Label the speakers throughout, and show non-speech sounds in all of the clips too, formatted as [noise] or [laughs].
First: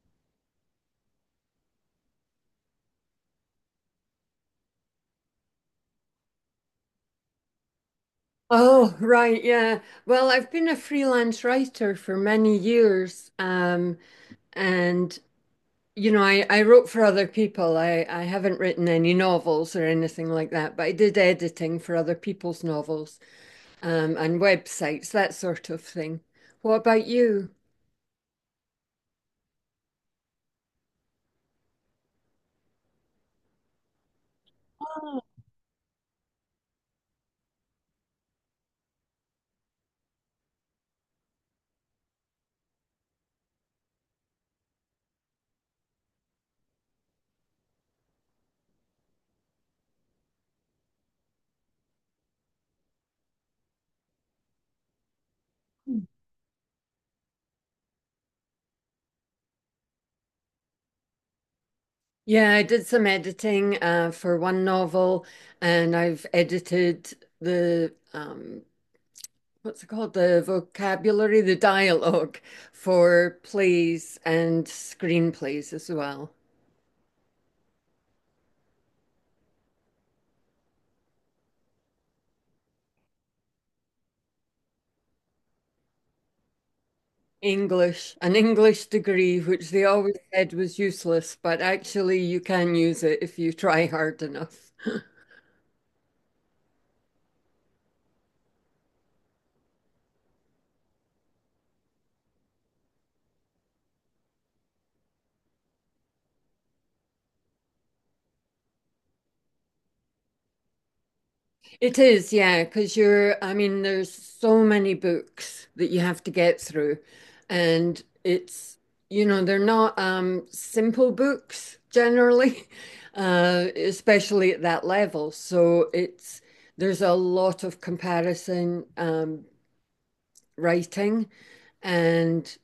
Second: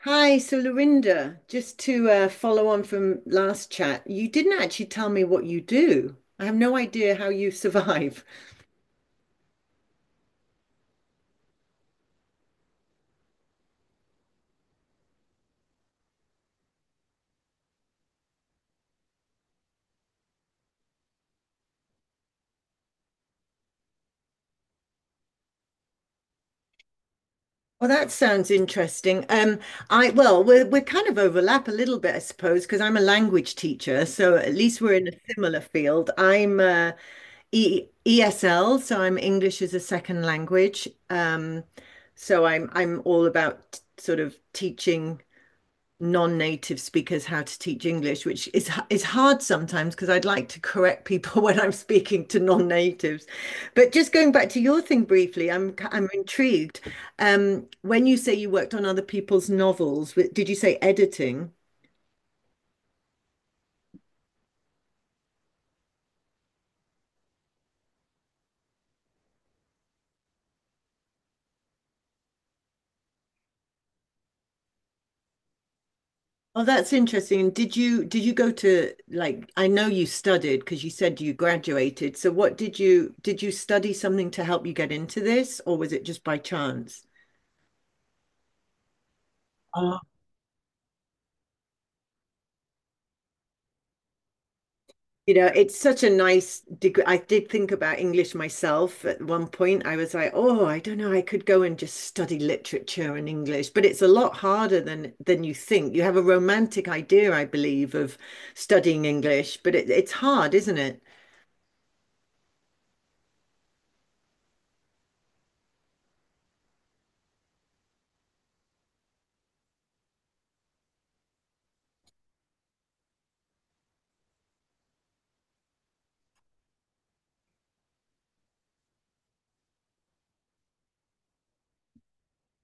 Speaker 1: Hi, so Lorinda, just to follow on from last chat, you didn't actually tell me what you do. I have no idea how you survive.
Speaker 2: Oh, right, yeah. Well, I've been a freelance writer for many years, and you know, I wrote for other people. I haven't written any novels or anything like that, but I did editing for other people's novels, and websites, that sort of thing. What about you?
Speaker 1: Well, that sounds interesting. I well, we're kind of overlap a little bit, I suppose, because I'm a language teacher, so at least we're in a similar field. I'm E ESL, so I'm English as a second language. So I'm all about sort of teaching non-native speakers how to teach English, which is hard sometimes because I'd like to correct people [laughs] when I'm speaking to non-natives. But just going back to your thing briefly, I'm intrigued. When you say you worked on other people's novels, did you say editing?
Speaker 2: Yeah, I did some editing, for one novel, and I've edited the what's it called? The vocabulary, the dialogue for plays and screenplays as well.
Speaker 1: Oh, that's interesting. And did you go to like I know you studied because you said you graduated. So what did you study something to help you get into this, or was it just by chance?
Speaker 2: English, an English degree, which they always said was useless, but actually you can use it if you try hard enough.
Speaker 1: You know, it's such a nice degree. I did think about English myself at one point. I was like, oh, I don't know, I could go and just study literature and English, but it's a lot harder than you think. You have a romantic idea, I believe, of studying English, but it's hard, isn't it?
Speaker 2: It is, yeah, because I mean, there's so many books that you have to get through, and you know, they're not simple books generally, [laughs] especially at that level. So there's a lot of comparison writing, and,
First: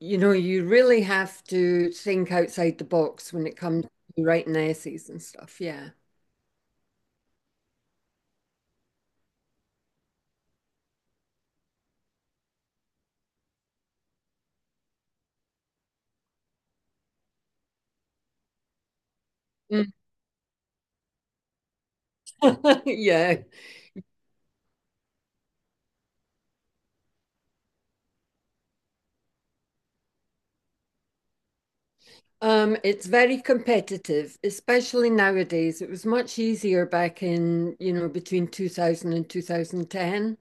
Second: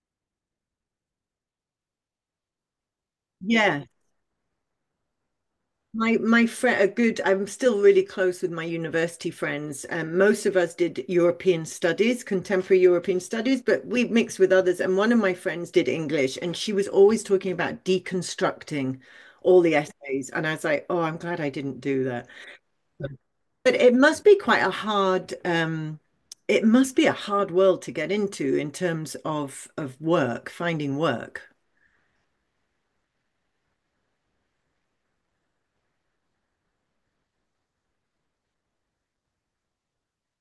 Speaker 2: you know, you really have to think outside the box when it
Speaker 1: Yeah.
Speaker 2: comes to writing essays and stuff. Yeah.
Speaker 1: My friend, a good. I'm still really close with my university friends. Most of us did European studies, contemporary European studies, but we mixed with others. And one of my friends did English, and she was always talking about deconstructing all the essays. And I was like, oh, I'm glad I didn't do that.
Speaker 2: [laughs] Yeah.
Speaker 1: But it must be quite a hard. It must be a hard world to get into in terms of work, finding work.
Speaker 2: It's very competitive, especially nowadays. It was much easier back in, you know, between 2000 and 2010.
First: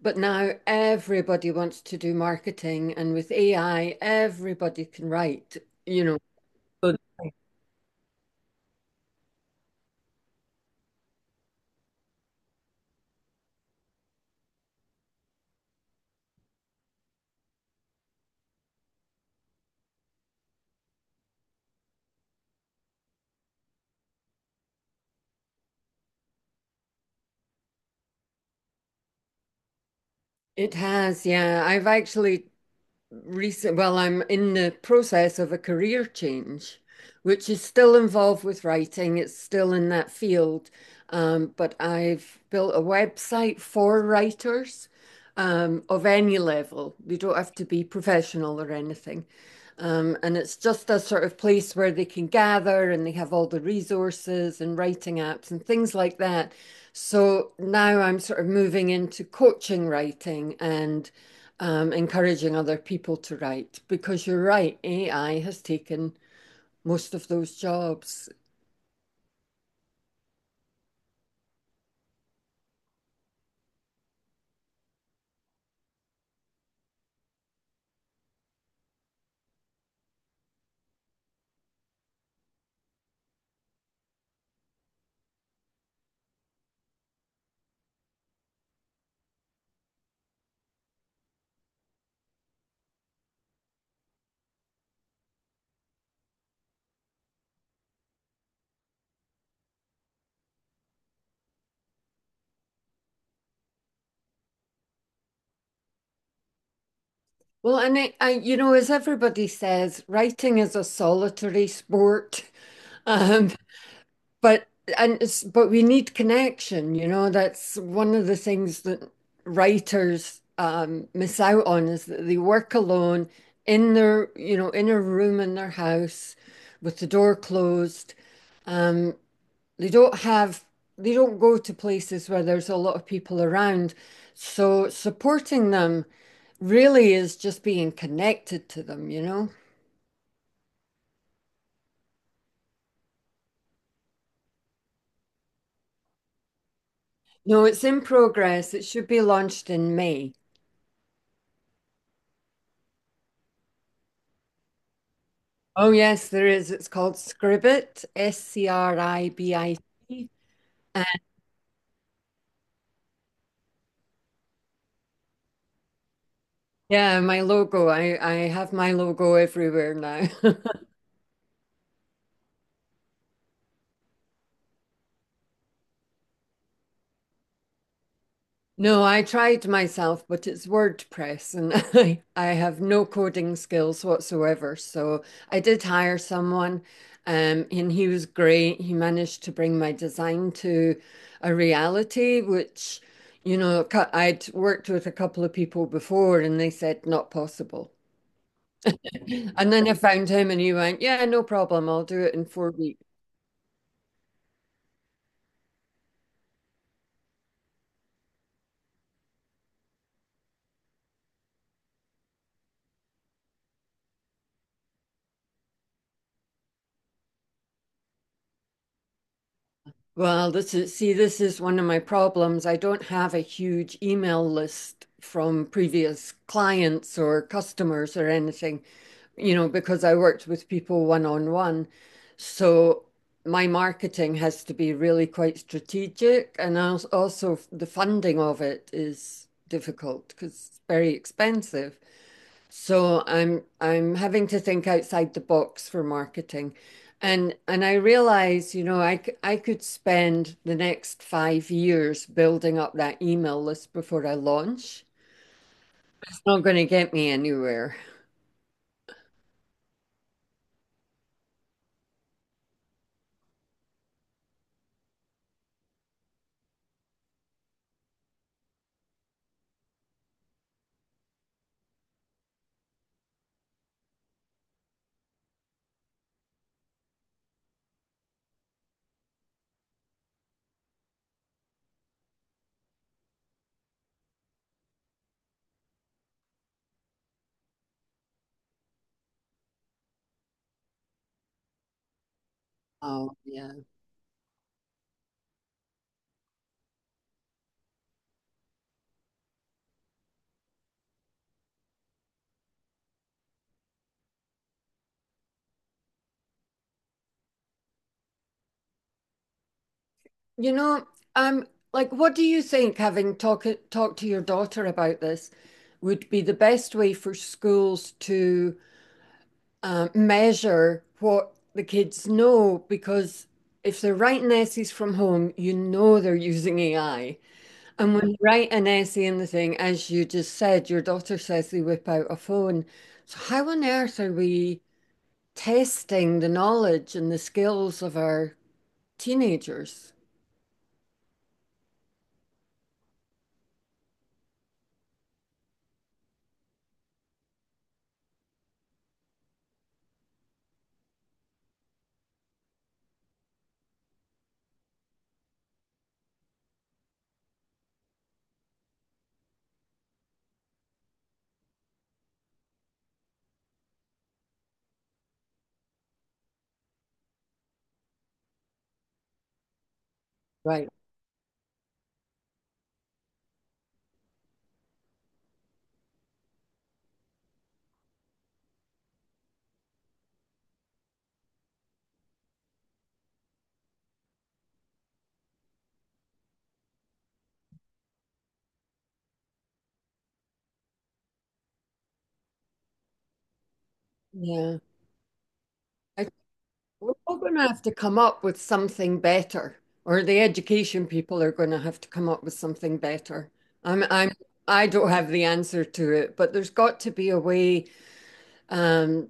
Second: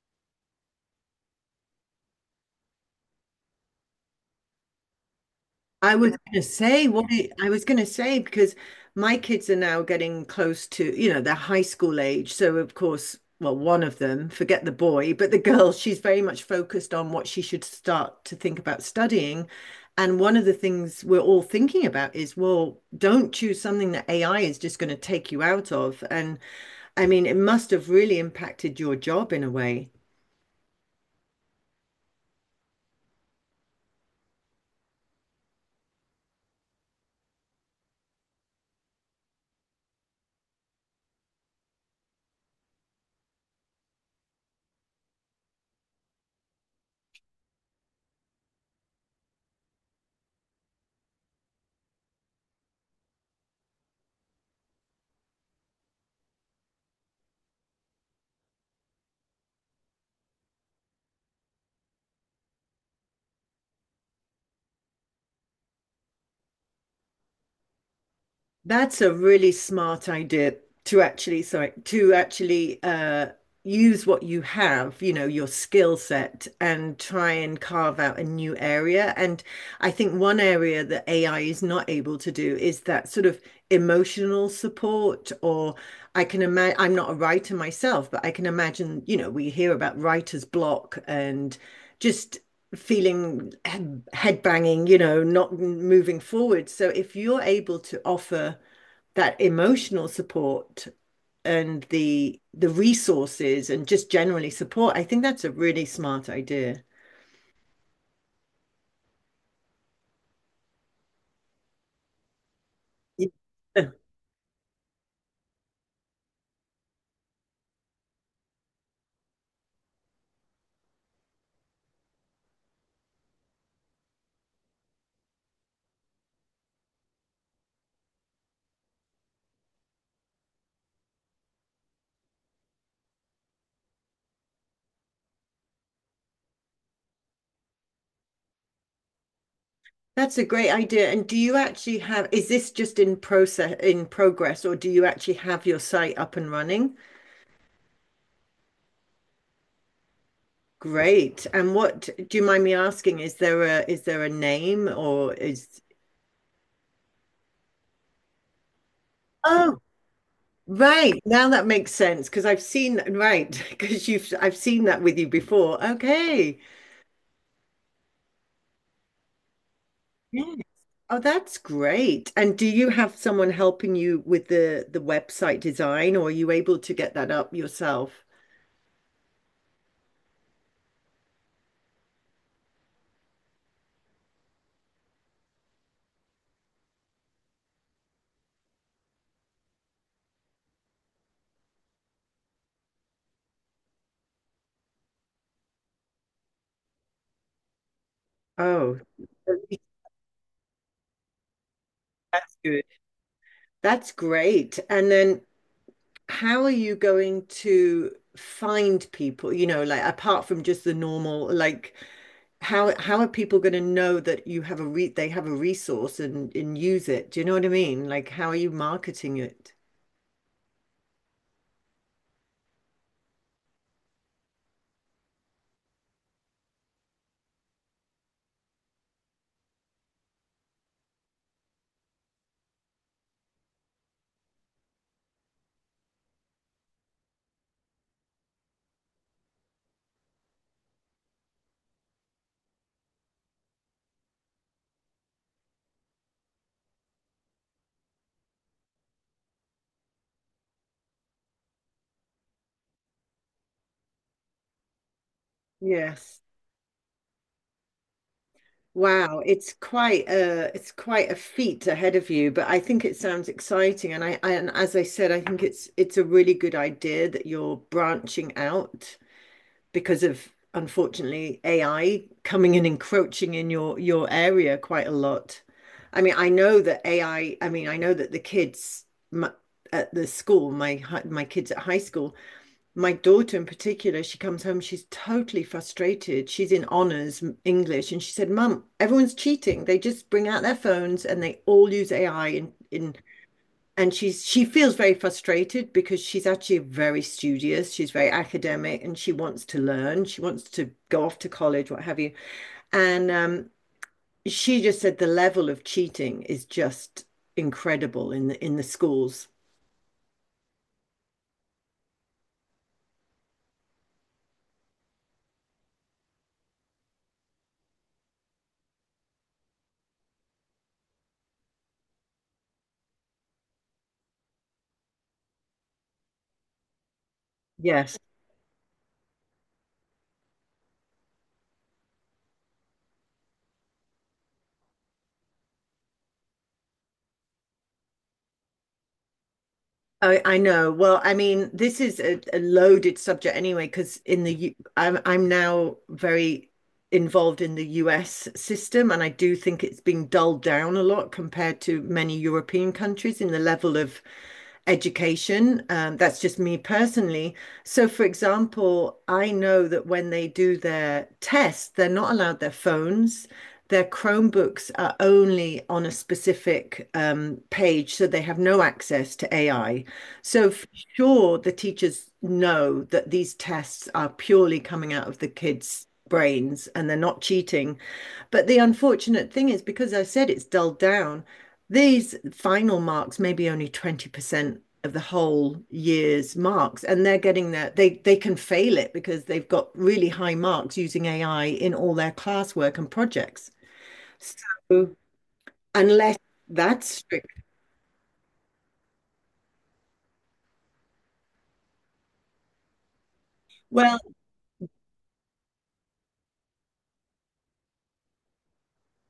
Speaker 2: But now everybody wants to do marketing, and with AI, everybody can write,
Speaker 1: I
Speaker 2: you
Speaker 1: was
Speaker 2: know.
Speaker 1: going to say
Speaker 2: Good.
Speaker 1: what it, I was going to say because my kids are now getting close to, you know, they're high school age. So of course, well, one of them, forget the boy, but the [laughs] girl, she's very much focused on what she should start to think about studying. And one of the things we're all thinking about is, well, don't choose something that AI is just going to take you out of. And I mean, it must have really impacted your job in a way.
Speaker 2: It has, yeah. I've actually well, I'm in the process of a career change, which is still involved with writing. It's still in that field. But I've built a website for writers of any level. You don't have to be professional or anything. And it's just a sort of place where they can gather and they have all the resources and writing apps and things like that. So now I'm sort of moving into coaching writing and encouraging other people to write because you're right, AI has taken most of those jobs.
Speaker 1: That's a really smart idea to actually, sorry, to actually use what you have, you know, your skill set, and try and carve out a new area. And I think one area that AI is not able to do is that sort of emotional support. Or I can imagine, I'm not a writer myself, but I can imagine, you know, we hear about writer's block and just feeling head banging, you know, not moving forward. So if you're able to offer that emotional support, and the resources and just generally support, I think that's a really smart idea.
Speaker 2: Well, and it, I, you know, as everybody says, writing is a solitary sport, [laughs]
Speaker 1: Yeah.
Speaker 2: um,
Speaker 1: [laughs]
Speaker 2: but and but we need connection. You know, that's one of the things that writers miss out on is that they work alone in their, you know, in a room in their house with the door closed. Um, They don't have, they don't go to places where there's a lot of people around. So supporting them really is just being connected to them, you know?
Speaker 1: That's a great idea. And do you actually have, is this just in process, in progress, or do you actually have your site up and running?
Speaker 2: No, it's in progress. It should be launched in May.
Speaker 1: Great. And what, do you mind me asking, is there a name or is
Speaker 2: Oh, yes, there is. It's called Scribit,
Speaker 1: Oh,
Speaker 2: S-C-R-I-B-I-T. And
Speaker 1: right. Now that makes sense because I've seen right [laughs] because you've I've seen that with you before. Okay.
Speaker 2: yeah, my logo. I have my logo everywhere now. [laughs]
Speaker 1: Yes. Oh, that's great. And do you have someone helping you with the website design, or are you able to get that up yourself?
Speaker 2: No, I tried myself, but it's WordPress and [laughs] I have no coding skills whatsoever. So I did hire someone, and he was great. He managed to bring my design to a reality, which, you know, I'd worked with a couple of people before and they said not possible.
Speaker 1: Oh,
Speaker 2: [clears throat]
Speaker 1: at
Speaker 2: And
Speaker 1: least
Speaker 2: then I found him and he went, "Yeah, no problem. I'll do it in
Speaker 1: that's
Speaker 2: four
Speaker 1: good.
Speaker 2: weeks.
Speaker 1: That's great. And then how are you going to find people, you know, like apart from just the normal, like how are people going to know that you have a re they have a resource and use it? Do you know what I mean? Like how are you marketing it?
Speaker 2: Well, this is, see, this is one of my problems. I don't have a huge email list from previous clients or customers or anything, you know, because I worked with people one on one. So my marketing has to be really quite strategic. And also, the funding of it is difficult because it's very expensive. So I'm having to think outside the box for marketing. And I realize, you know, I could spend the next 5 years building up that email list before I launch.
Speaker 1: Yes.
Speaker 2: It's not going to get me anywhere.
Speaker 1: Wow, it's quite a feat ahead of you, but I think it sounds exciting. And I and as I said, I think it's a really good idea that you're branching out because of unfortunately AI coming and encroaching in your area quite a lot. I mean, I know that AI, I mean, I know that the kids m- at the school, my kids at high school, my daughter in particular, she comes home, she's totally frustrated. She's in honors English, and she said, "Mum, everyone's cheating. They just bring out their phones and they all use AI in."
Speaker 2: Oh, yeah.
Speaker 1: And she feels very frustrated because she's actually very studious. She's very academic, and she wants to learn. She wants to go off to college, what have you. And she just said the level of cheating is just incredible in the schools.
Speaker 2: You know, um, like, what do you think, having talk to your daughter about this, would be the best way for schools to measure what the kids know because if they're writing essays from home, you know they're using AI. And
Speaker 1: Yes.
Speaker 2: when you write an essay in the thing, as you just said, your daughter says they whip out a phone. So how on earth are we testing the knowledge and the skills of our teenagers?
Speaker 1: I know. Well, I mean, this is a loaded subject anyway, because in the U I'm now very involved in the US system, and I do think it's been dulled down a lot compared to many European countries in the level of education. That's just me personally. So, for example, I know that when they do their tests, they're not allowed their phones. Their Chromebooks are only on a specific page, so they have no access to AI. So for
Speaker 2: Right.
Speaker 1: sure, the teachers know that these tests are purely coming out of the kids' brains and they're not cheating. But the unfortunate thing is, because I said it's dulled down, these final marks may be only 20% of the whole year's marks, and they're getting their they can fail it because they've got really high marks using AI in all their classwork and projects.
Speaker 2: Yeah.
Speaker 1: So unless that's
Speaker 2: We're all
Speaker 1: strict,
Speaker 2: going to have to come up with something better, or the education people are going to have to come up with something better. I'm,
Speaker 1: well.
Speaker 2: I'm, I don't have the answer to it, but there's got to be a way um,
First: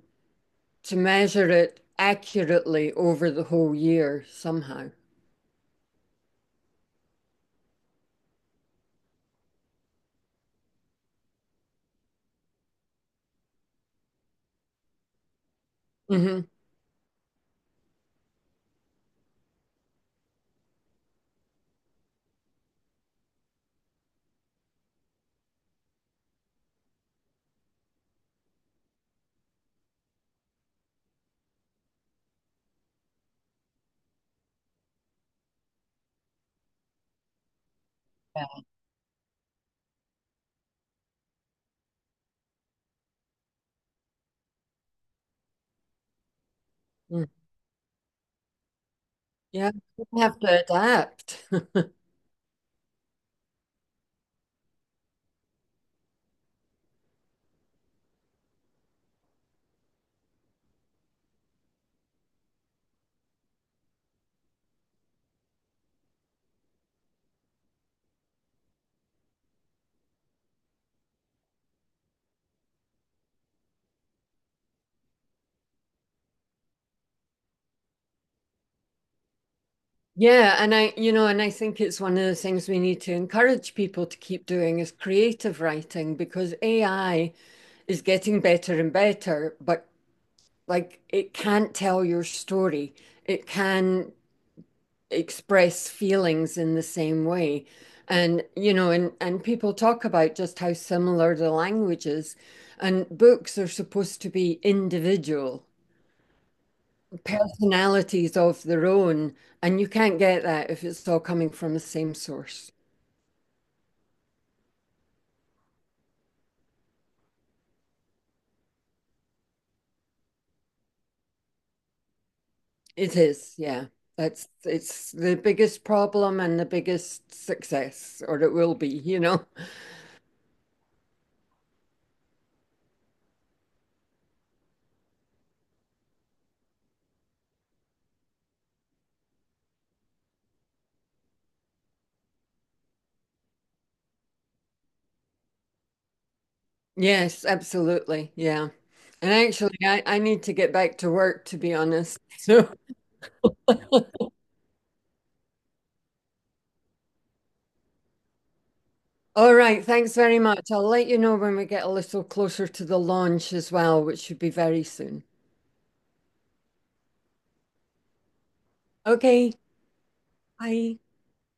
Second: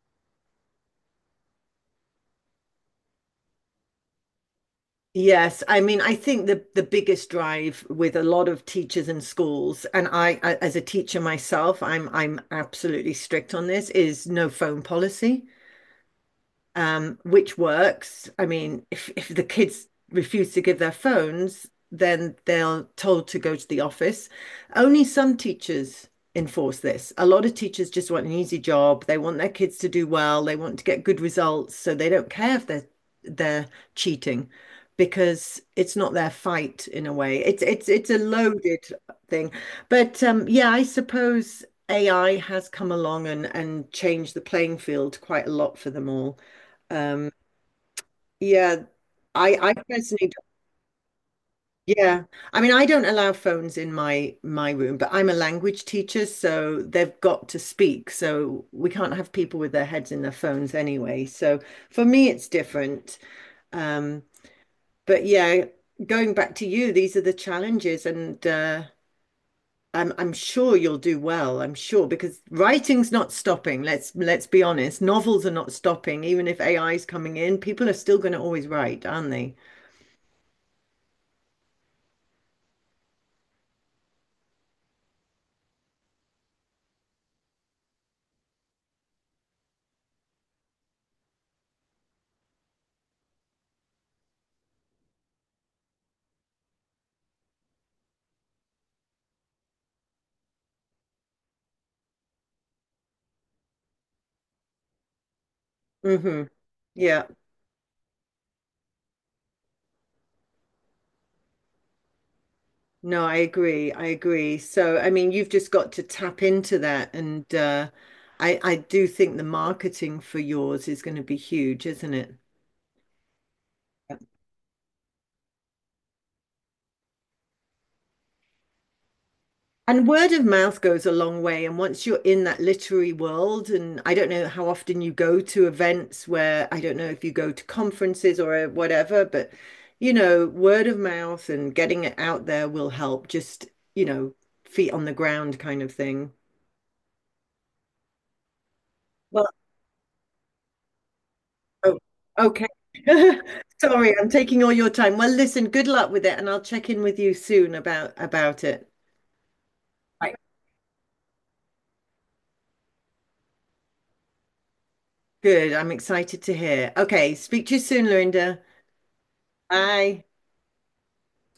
Speaker 2: to measure it accurately over the whole year somehow.
Speaker 1: Yes, I mean, I think the biggest drive with a lot of teachers and schools, and as a teacher myself, I'm absolutely strict on this, is no phone policy
Speaker 2: hmm
Speaker 1: which works. I mean, if the kids refuse to give their phones, then they're told to go to the office. Only some teachers enforce this. A lot of teachers just want an easy job. They want their kids to do well. They want to get good results, so they don't care if they're cheating because it's not their fight in a way. It's it's a loaded thing. But yeah, I suppose AI has come along and changed the playing field quite a lot for them all.
Speaker 2: Mm.
Speaker 1: Um, yeah,
Speaker 2: Yeah,
Speaker 1: I
Speaker 2: we
Speaker 1: personally
Speaker 2: have
Speaker 1: don't,
Speaker 2: to adapt. [laughs]
Speaker 1: yeah. I mean, I don't allow phones in my room, but I'm a language teacher, so they've got to speak. So we can't have people with their heads in their phones anyway. So for me, it's different. Um, but yeah, going back to you, these are the challenges, and I'm sure you'll do well. I'm sure because writing's not stopping. Let's be honest. Novels are not stopping, even if AI is coming in. People are still going to always write, aren't they?
Speaker 2: Yeah, and you know, and I think it's one of the things we need to encourage people to keep doing is creative writing because AI is getting better and better, but like it can't tell your story. It can express feelings in the same way. And you know, and people talk about just how similar the language is. And books are supposed to be individual,
Speaker 1: Hmm. Yeah.
Speaker 2: personalities of their own. And you can't get that if it's all coming from the same source.
Speaker 1: No, I agree. I agree. So, I mean, you've just got to tap into that. And I do think the marketing for yours is going to be huge, isn't it?
Speaker 2: It is, yeah. That's it's the biggest problem and the biggest success, or it will be, you know. [laughs]
Speaker 1: And word of mouth goes a long way. And once you're in that literary world, and I don't know how often you go to events where I don't know if you go to conferences or whatever, but you know, word of mouth and getting it out there will help, just, you know, feet on the ground kind of thing.
Speaker 2: Yes, absolutely. Yeah. And actually, I need to get back to work, to be
Speaker 1: Oh,
Speaker 2: honest. [laughs]
Speaker 1: okay.
Speaker 2: So,
Speaker 1: [laughs] Sorry, I'm taking all your time. Well, listen, good luck with it, and I'll check in with you soon about it.
Speaker 2: all right, thanks
Speaker 1: Right.
Speaker 2: very much. I'll let you know when we get a little closer to the launch as well, which should be very soon.
Speaker 1: Good. I'm excited to hear. Okay, speak to you soon, Lorinda.
Speaker 2: Okay,
Speaker 1: Bye.
Speaker 2: bye.